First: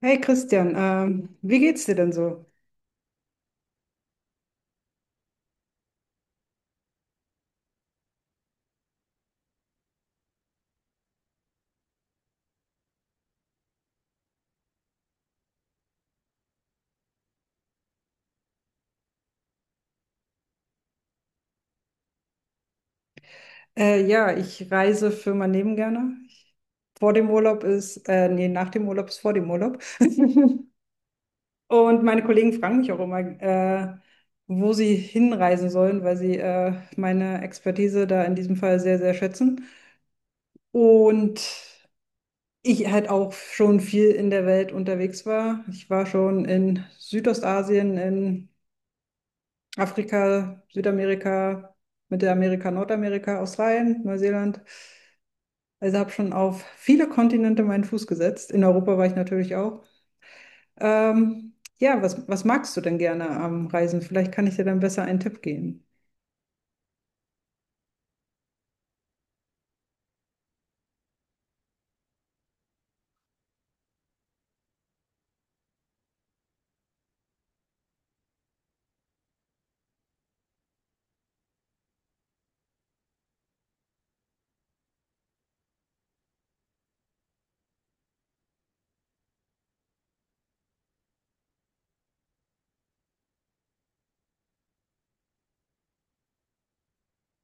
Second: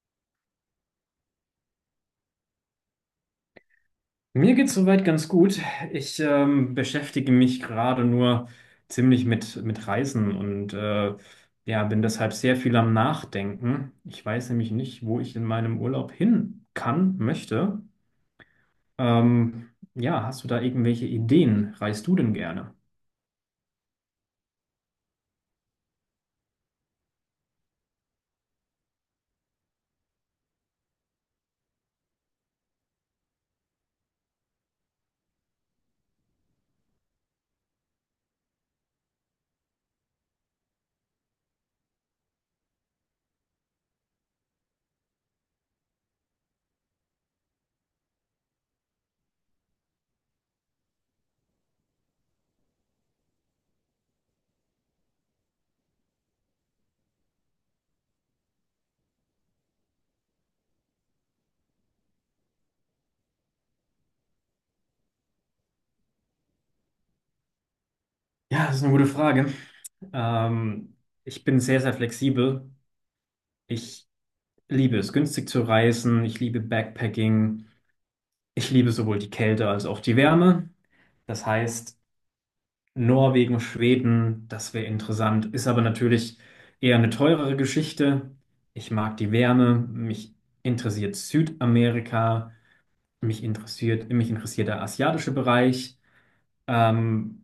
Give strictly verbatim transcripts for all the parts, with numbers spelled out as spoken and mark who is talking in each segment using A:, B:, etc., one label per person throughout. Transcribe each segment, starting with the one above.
A: Hey Christian, ähm, wie geht's dir denn so?
B: Mir geht's soweit ganz gut. Ich ähm, beschäftige mich gerade nur ziemlich mit, mit Reisen und äh, ja, bin deshalb sehr viel am Nachdenken. Ich weiß nämlich nicht, wo ich in meinem Urlaub hin kann, möchte. Ähm, ja, hast du da irgendwelche Ideen? Reist du denn gerne?
A: Äh, ja, ich reise für mein Leben gerne. Ich, vor dem Urlaub ist, äh, nee, nach dem Urlaub ist vor dem Urlaub. Und meine Kollegen fragen mich auch immer, äh, wo sie hinreisen sollen, weil sie äh, meine Expertise da in diesem Fall sehr, sehr schätzen. Und ich halt auch schon viel in der Welt unterwegs war. Ich war schon in Südostasien, in Afrika, Südamerika, Mittelamerika, Nordamerika, Australien, Neuseeland. Also habe schon auf viele Kontinente meinen Fuß gesetzt. In Europa war ich natürlich auch. Ähm, ja, was, was magst du denn gerne am Reisen? Vielleicht kann ich dir dann besser einen Tipp geben.
B: Ja, das ist eine gute Frage. Ähm, ich bin sehr, sehr flexibel. Ich liebe es, günstig zu reisen. Ich liebe Backpacking. Ich liebe sowohl die Kälte als auch die Wärme. Das heißt, Norwegen, Schweden, das wäre interessant. Ist aber natürlich eher eine teurere Geschichte. Ich mag die Wärme, mich interessiert Südamerika, mich interessiert, mich interessiert der asiatische Bereich. Ähm,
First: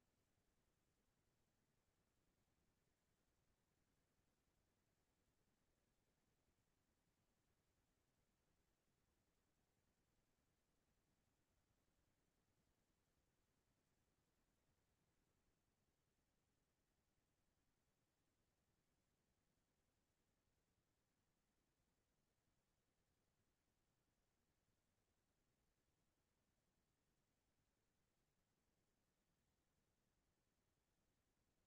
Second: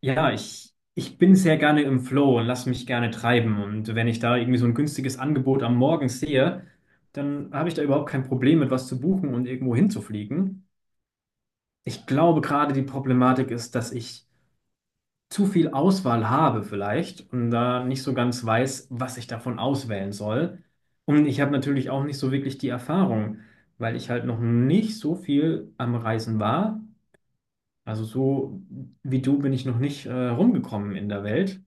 B: ja, ich, ich bin sehr gerne im Flow und lasse mich gerne treiben. Und wenn ich da irgendwie so ein günstiges Angebot am Morgen sehe, dann habe ich da überhaupt kein Problem mit was zu buchen und irgendwo hinzufliegen. Ich glaube, gerade die Problematik ist, dass ich zu viel Auswahl habe vielleicht und da nicht so ganz weiß, was ich davon auswählen soll. Und ich habe natürlich auch nicht so wirklich die Erfahrung, weil ich halt noch nicht so viel am Reisen war. Also so wie du bin ich noch nicht äh, rumgekommen in der Welt.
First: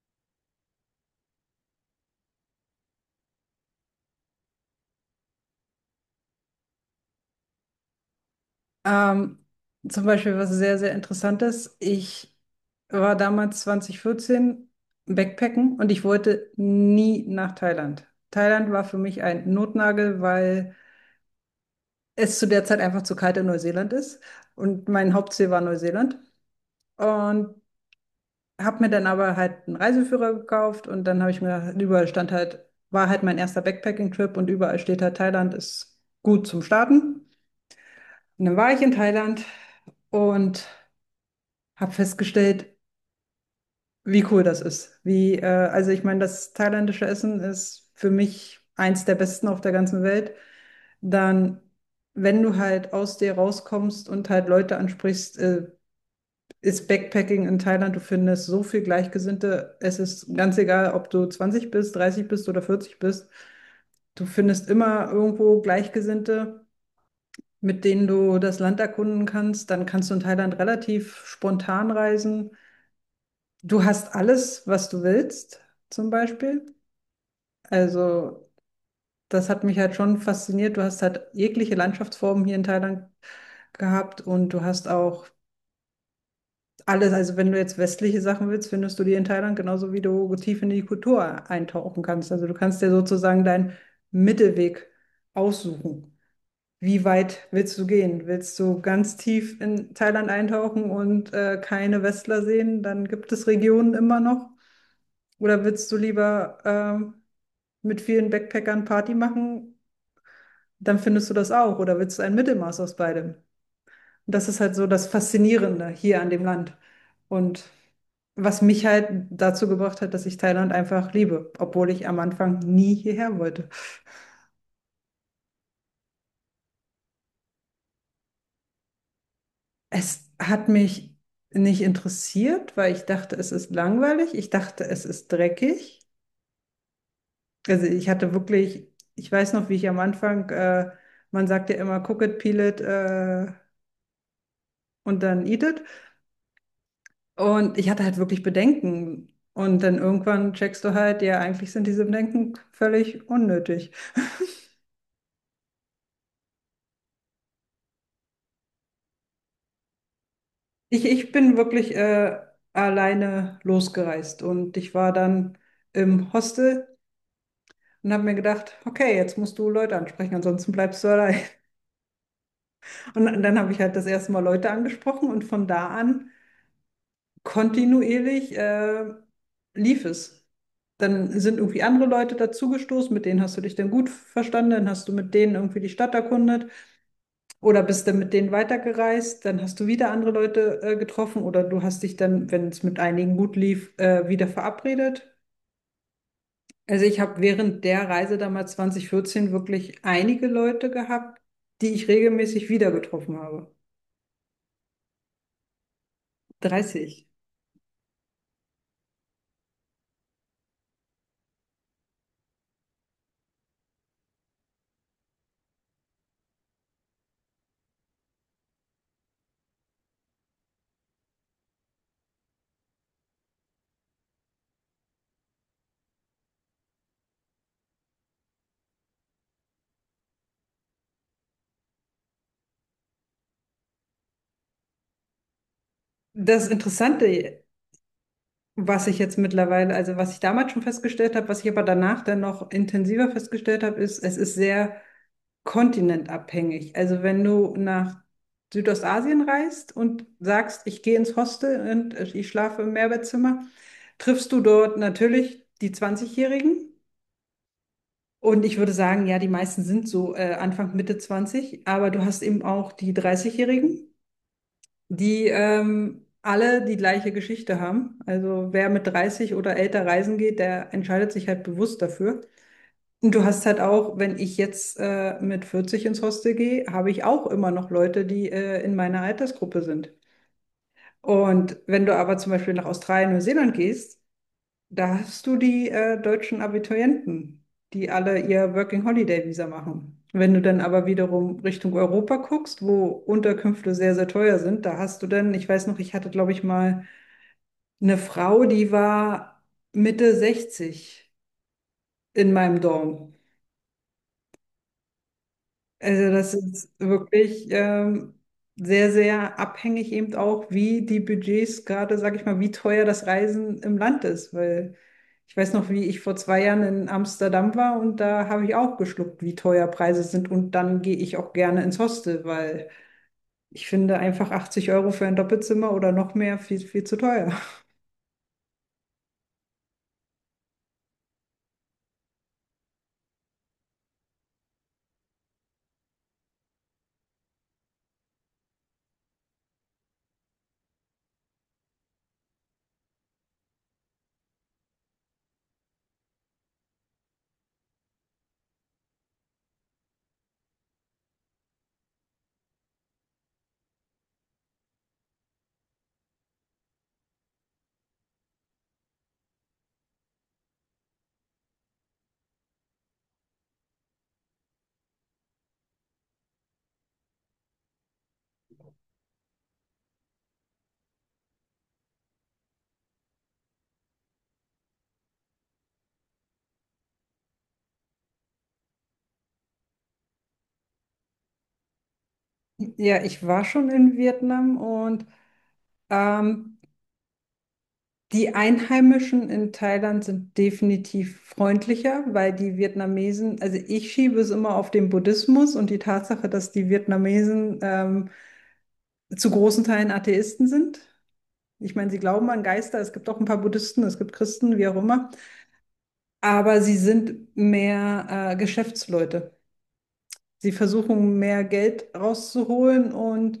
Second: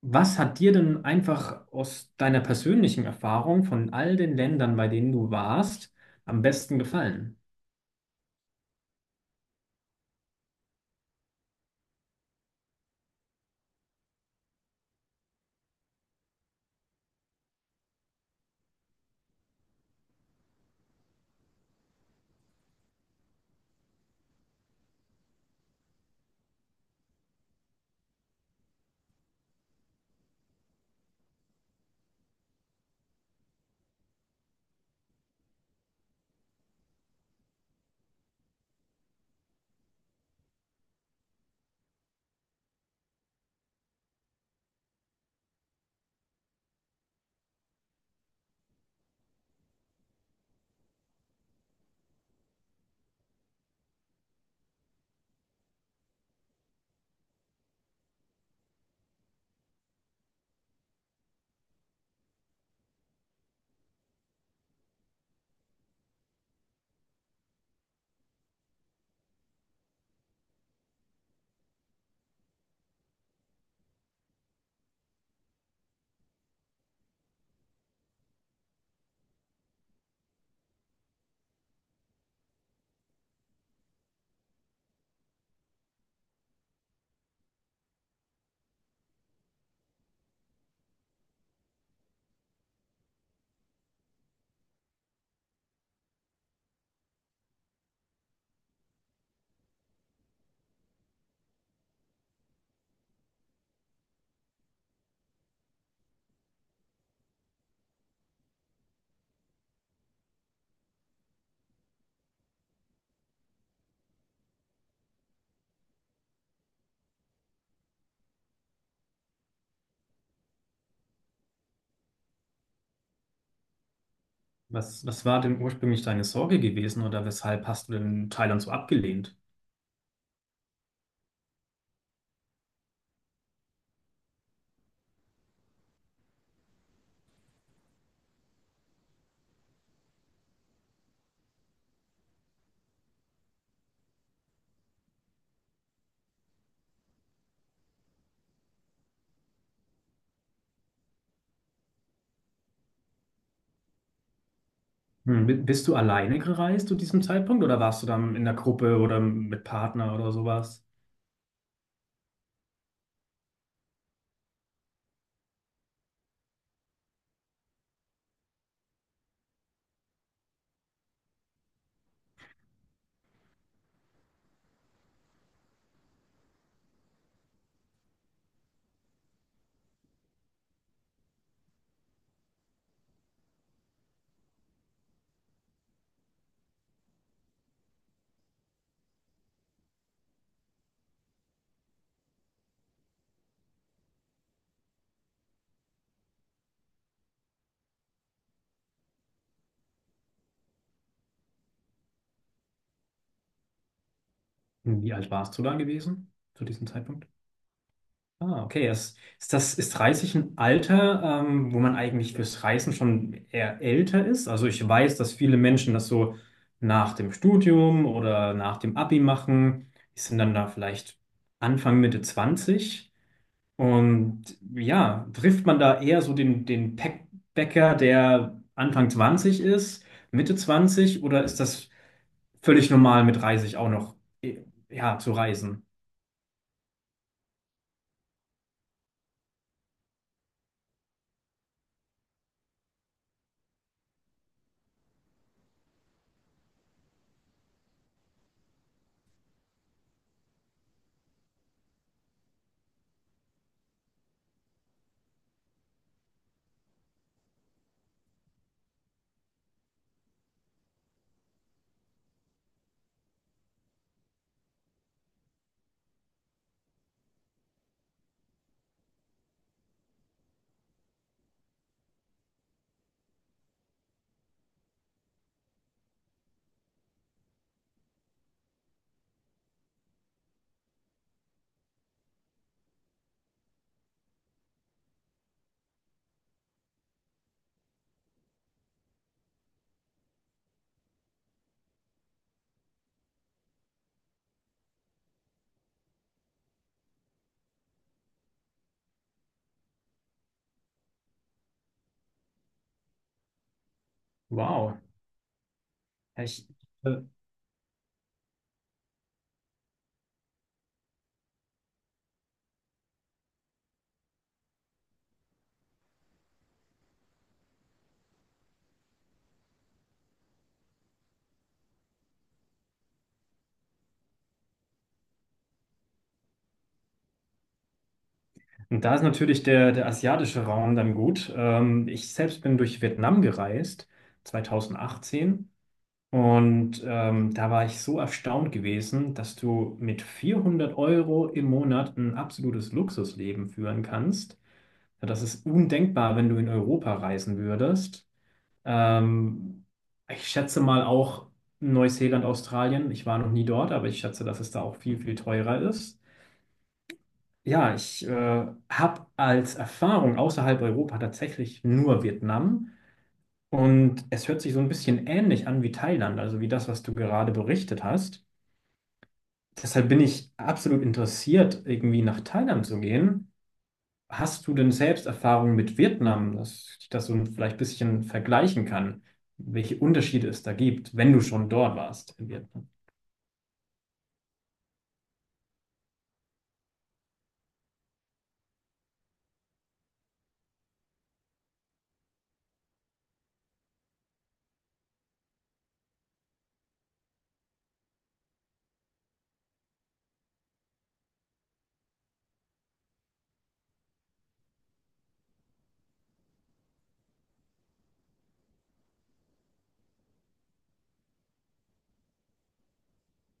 B: Was hat dir denn einfach aus deiner persönlichen Erfahrung von all den Ländern, bei denen du warst, am besten gefallen?
A: Ähm, Zum Beispiel was sehr, sehr Interessantes. Ich war damals zweitausendvierzehn Backpacken und ich wollte nie nach Thailand. Thailand war für mich ein Notnagel, weil es zu der Zeit einfach zu kalt in Neuseeland ist und mein Hauptziel war Neuseeland. Und habe mir dann aber halt einen Reiseführer gekauft und dann habe ich mir gedacht, überall stand halt, war halt mein erster Backpacking-Trip und überall steht halt, Thailand ist gut zum Starten. Und dann war ich in Thailand und habe festgestellt, wie cool das ist. Wie, äh, also ich meine, das thailändische Essen ist für mich eins der besten auf der ganzen Welt. Dann, wenn du halt aus dir rauskommst und halt Leute ansprichst, äh, ist Backpacking in Thailand, du findest so viel Gleichgesinnte. Es ist ganz egal, ob du zwanzig bist, dreißig bist oder vierzig bist. Du findest immer irgendwo Gleichgesinnte, mit denen du das Land erkunden kannst. Dann kannst du in Thailand relativ spontan reisen. Du hast alles, was du willst, zum Beispiel. Also, das hat mich halt schon fasziniert. Du hast halt jegliche Landschaftsformen hier in Thailand gehabt und du hast auch alles. Also, wenn du jetzt westliche Sachen willst, findest du die in Thailand genauso, wie du tief in die Kultur eintauchen kannst. Also, du kannst dir sozusagen deinen Mittelweg aussuchen. Wie weit willst du gehen? Willst du ganz tief in Thailand eintauchen und äh, keine Westler sehen? Dann gibt es Regionen immer noch. Oder willst du lieber ähm, mit vielen Backpackern Party machen? Dann findest du das auch. Oder willst du ein Mittelmaß aus beidem? Und das ist halt so das Faszinierende hier an dem Land. Und was mich halt dazu gebracht hat, dass ich Thailand einfach liebe, obwohl ich am Anfang nie hierher wollte.
B: Was, was war denn ursprünglich deine Sorge gewesen oder weshalb hast du denn Thailand so abgelehnt?
A: Es hat mich nicht interessiert, weil ich dachte, es ist langweilig. Ich dachte, es ist dreckig. Also ich hatte wirklich, ich weiß noch, wie ich am Anfang, äh, man sagt ja immer, cook it, peel it, äh, und dann eat it. Und ich hatte halt wirklich Bedenken. Und dann irgendwann checkst du halt, ja, eigentlich sind diese Bedenken völlig unnötig.
B: Hm, bi- Bist du alleine gereist zu diesem Zeitpunkt oder warst du dann in der Gruppe oder mit Partner oder sowas?
A: Ich, ich bin wirklich äh, alleine losgereist und ich war dann im Hostel und habe mir gedacht, okay, jetzt musst du Leute ansprechen, ansonsten bleibst du allein. Und dann habe ich halt das erste Mal Leute angesprochen und von da an kontinuierlich äh, lief es. Dann sind irgendwie andere Leute dazugestoßen, mit denen hast du dich dann gut verstanden, dann hast du mit denen irgendwie die Stadt erkundet oder bist dann mit denen weitergereist, dann hast du wieder andere Leute äh, getroffen oder du hast dich dann, wenn es mit einigen gut lief, äh, wieder verabredet. Also ich habe während der Reise damals zweitausendvierzehn wirklich einige Leute gehabt, die ich regelmäßig wieder getroffen habe.
B: Hm, wie alt warst du da gewesen zu diesem
A: dreißig.
B: Zeitpunkt? Ah, okay. Ist, ist das, ist Reisen ein Alter, ähm, wo man eigentlich fürs Reisen schon eher älter ist? Also ich weiß, dass viele Menschen das so nach dem Studium oder nach dem Abi machen. Die sind dann da vielleicht Anfang, Mitte zwanzig. Und ja, trifft man da eher so den, den Packbäcker, der Anfang zwanzig ist, Mitte zwanzig, oder ist das völlig normal mit dreißig auch noch, eh, ja, zu reisen?
A: Das Interessante Was ich jetzt mittlerweile, also was ich damals schon festgestellt habe, was ich aber danach dann noch intensiver festgestellt habe, ist, es ist sehr kontinentabhängig. Also wenn du nach Südostasien reist und sagst, ich gehe ins Hostel und ich schlafe im Mehrbettzimmer, triffst du dort natürlich die zwanzigjährigen. Jährigen Und ich würde sagen, ja, die meisten sind so äh, Anfang, Mitte zwanzig. aber du hast eben auch die dreißigjährigen. Jährigen die ähm, alle die gleiche Geschichte haben. Also wer mit dreißig oder älter reisen geht, der entscheidet sich halt bewusst dafür. Und du hast halt auch, wenn ich jetzt äh, mit vierzig ins Hostel gehe, habe ich auch immer noch Leute, die äh, in meiner Altersgruppe sind. Und wenn du aber zum Beispiel nach Australien, Neuseeland gehst, da hast du die äh, deutschen Abiturienten, die alle ihr Working Holiday Visa machen. Wenn du dann aber wiederum Richtung Europa guckst, wo Unterkünfte sehr, sehr teuer sind, da hast du dann, ich weiß noch, ich hatte, glaube ich, mal eine Frau, die war Mitte sechzig in meinem Dorf.
B: Wow.
A: Also
B: Ja,
A: das
B: Ich,
A: ist
B: äh,
A: wirklich ähm, sehr, sehr abhängig eben auch, wie die Budgets gerade, sag ich mal, wie teuer das Reisen im Land ist. Weil ich weiß noch, wie ich vor zwei Jahren in Amsterdam war und da habe ich auch geschluckt, wie teuer Preise sind. Und dann gehe ich auch gerne ins Hostel, weil ich finde einfach achtzig Euro für ein Doppelzimmer oder noch mehr viel, viel zu teuer.
B: und da ist natürlich der, der asiatische Raum dann gut. Ähm, ich selbst bin durch Vietnam gereist, zwanzig achtzehn. Und ähm, da war ich so erstaunt gewesen, dass du mit vierhundert Euro im Monat ein absolutes Luxusleben führen kannst. Ja, das ist undenkbar, wenn du in Europa reisen würdest. Ähm, ich schätze mal auch Neuseeland, Australien. Ich war noch nie dort, aber ich schätze, dass es da auch viel, viel teurer ist. Ja, ich äh, habe als Erfahrung außerhalb Europa tatsächlich nur Vietnam. Und es hört sich so ein bisschen ähnlich an wie Thailand, also wie das, was du gerade berichtet hast. Deshalb bin ich absolut interessiert, irgendwie nach Thailand zu gehen. Hast du denn selbst Erfahrungen mit Vietnam, dass ich das so ein- vielleicht ein bisschen vergleichen kann, welche Unterschiede es da gibt, wenn du schon dort warst in Vietnam?
A: Ja, ich war schon in Vietnam, und ähm, die Einheimischen in Thailand sind definitiv freundlicher, weil die Vietnamesen, also ich schiebe es immer auf den Buddhismus und die Tatsache, dass die Vietnamesen ähm, zu großen Teilen Atheisten sind. Ich meine, sie glauben an Geister, es gibt auch ein paar Buddhisten, es gibt Christen, wie auch immer, aber sie sind mehr äh, Geschäftsleute. Sie versuchen, mehr Geld rauszuholen, und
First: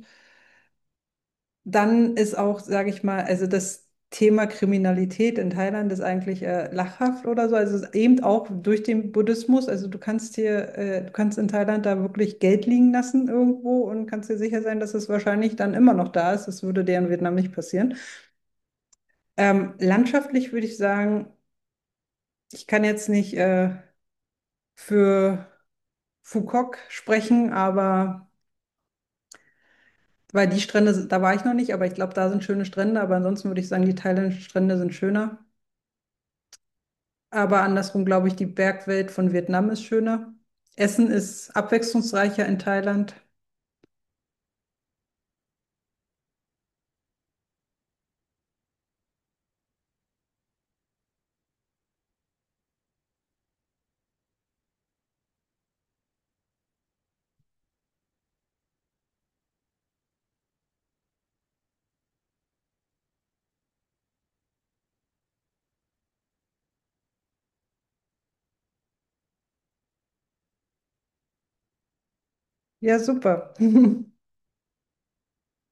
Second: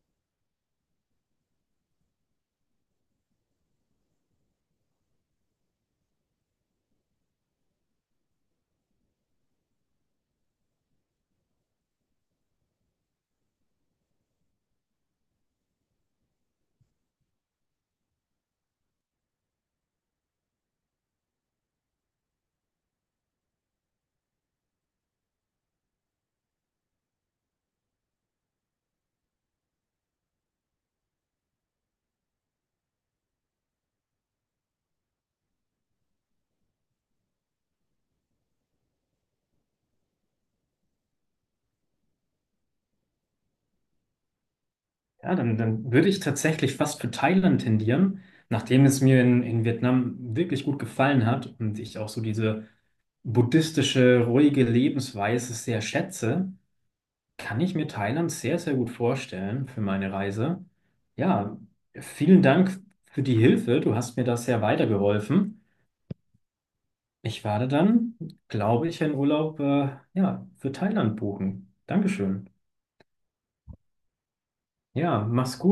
A: dann ist auch, sage ich mal, also das Thema Kriminalität in Thailand ist eigentlich äh, lachhaft oder so. Also es ist eben auch durch den Buddhismus. Also du kannst hier, äh, du kannst in Thailand da wirklich Geld liegen lassen irgendwo und kannst dir sicher sein, dass es wahrscheinlich dann immer noch da ist. Das würde dir in Vietnam nicht passieren. Ähm, landschaftlich würde ich sagen, ich kann jetzt nicht äh, für Phuket sprechen, aber weil die Strände, da war ich noch nicht, aber ich glaube, da sind schöne Strände. Aber ansonsten würde ich sagen, die thailändischen Strände sind schöner. Aber andersrum glaube ich, die Bergwelt von Vietnam ist schöner. Essen ist abwechslungsreicher in Thailand.
B: Ja, dann, dann würde ich tatsächlich fast für Thailand tendieren, nachdem es mir in, in Vietnam wirklich gut gefallen hat und ich auch so diese buddhistische, ruhige Lebensweise sehr schätze, kann ich mir Thailand sehr, sehr gut vorstellen für meine Reise. Ja, vielen Dank für die Hilfe. Du hast mir da sehr weitergeholfen. Ich werde dann, glaube ich, einen Urlaub, äh, ja, für Thailand buchen. Dankeschön.
A: Ja, super.
B: Ja, mach's gut.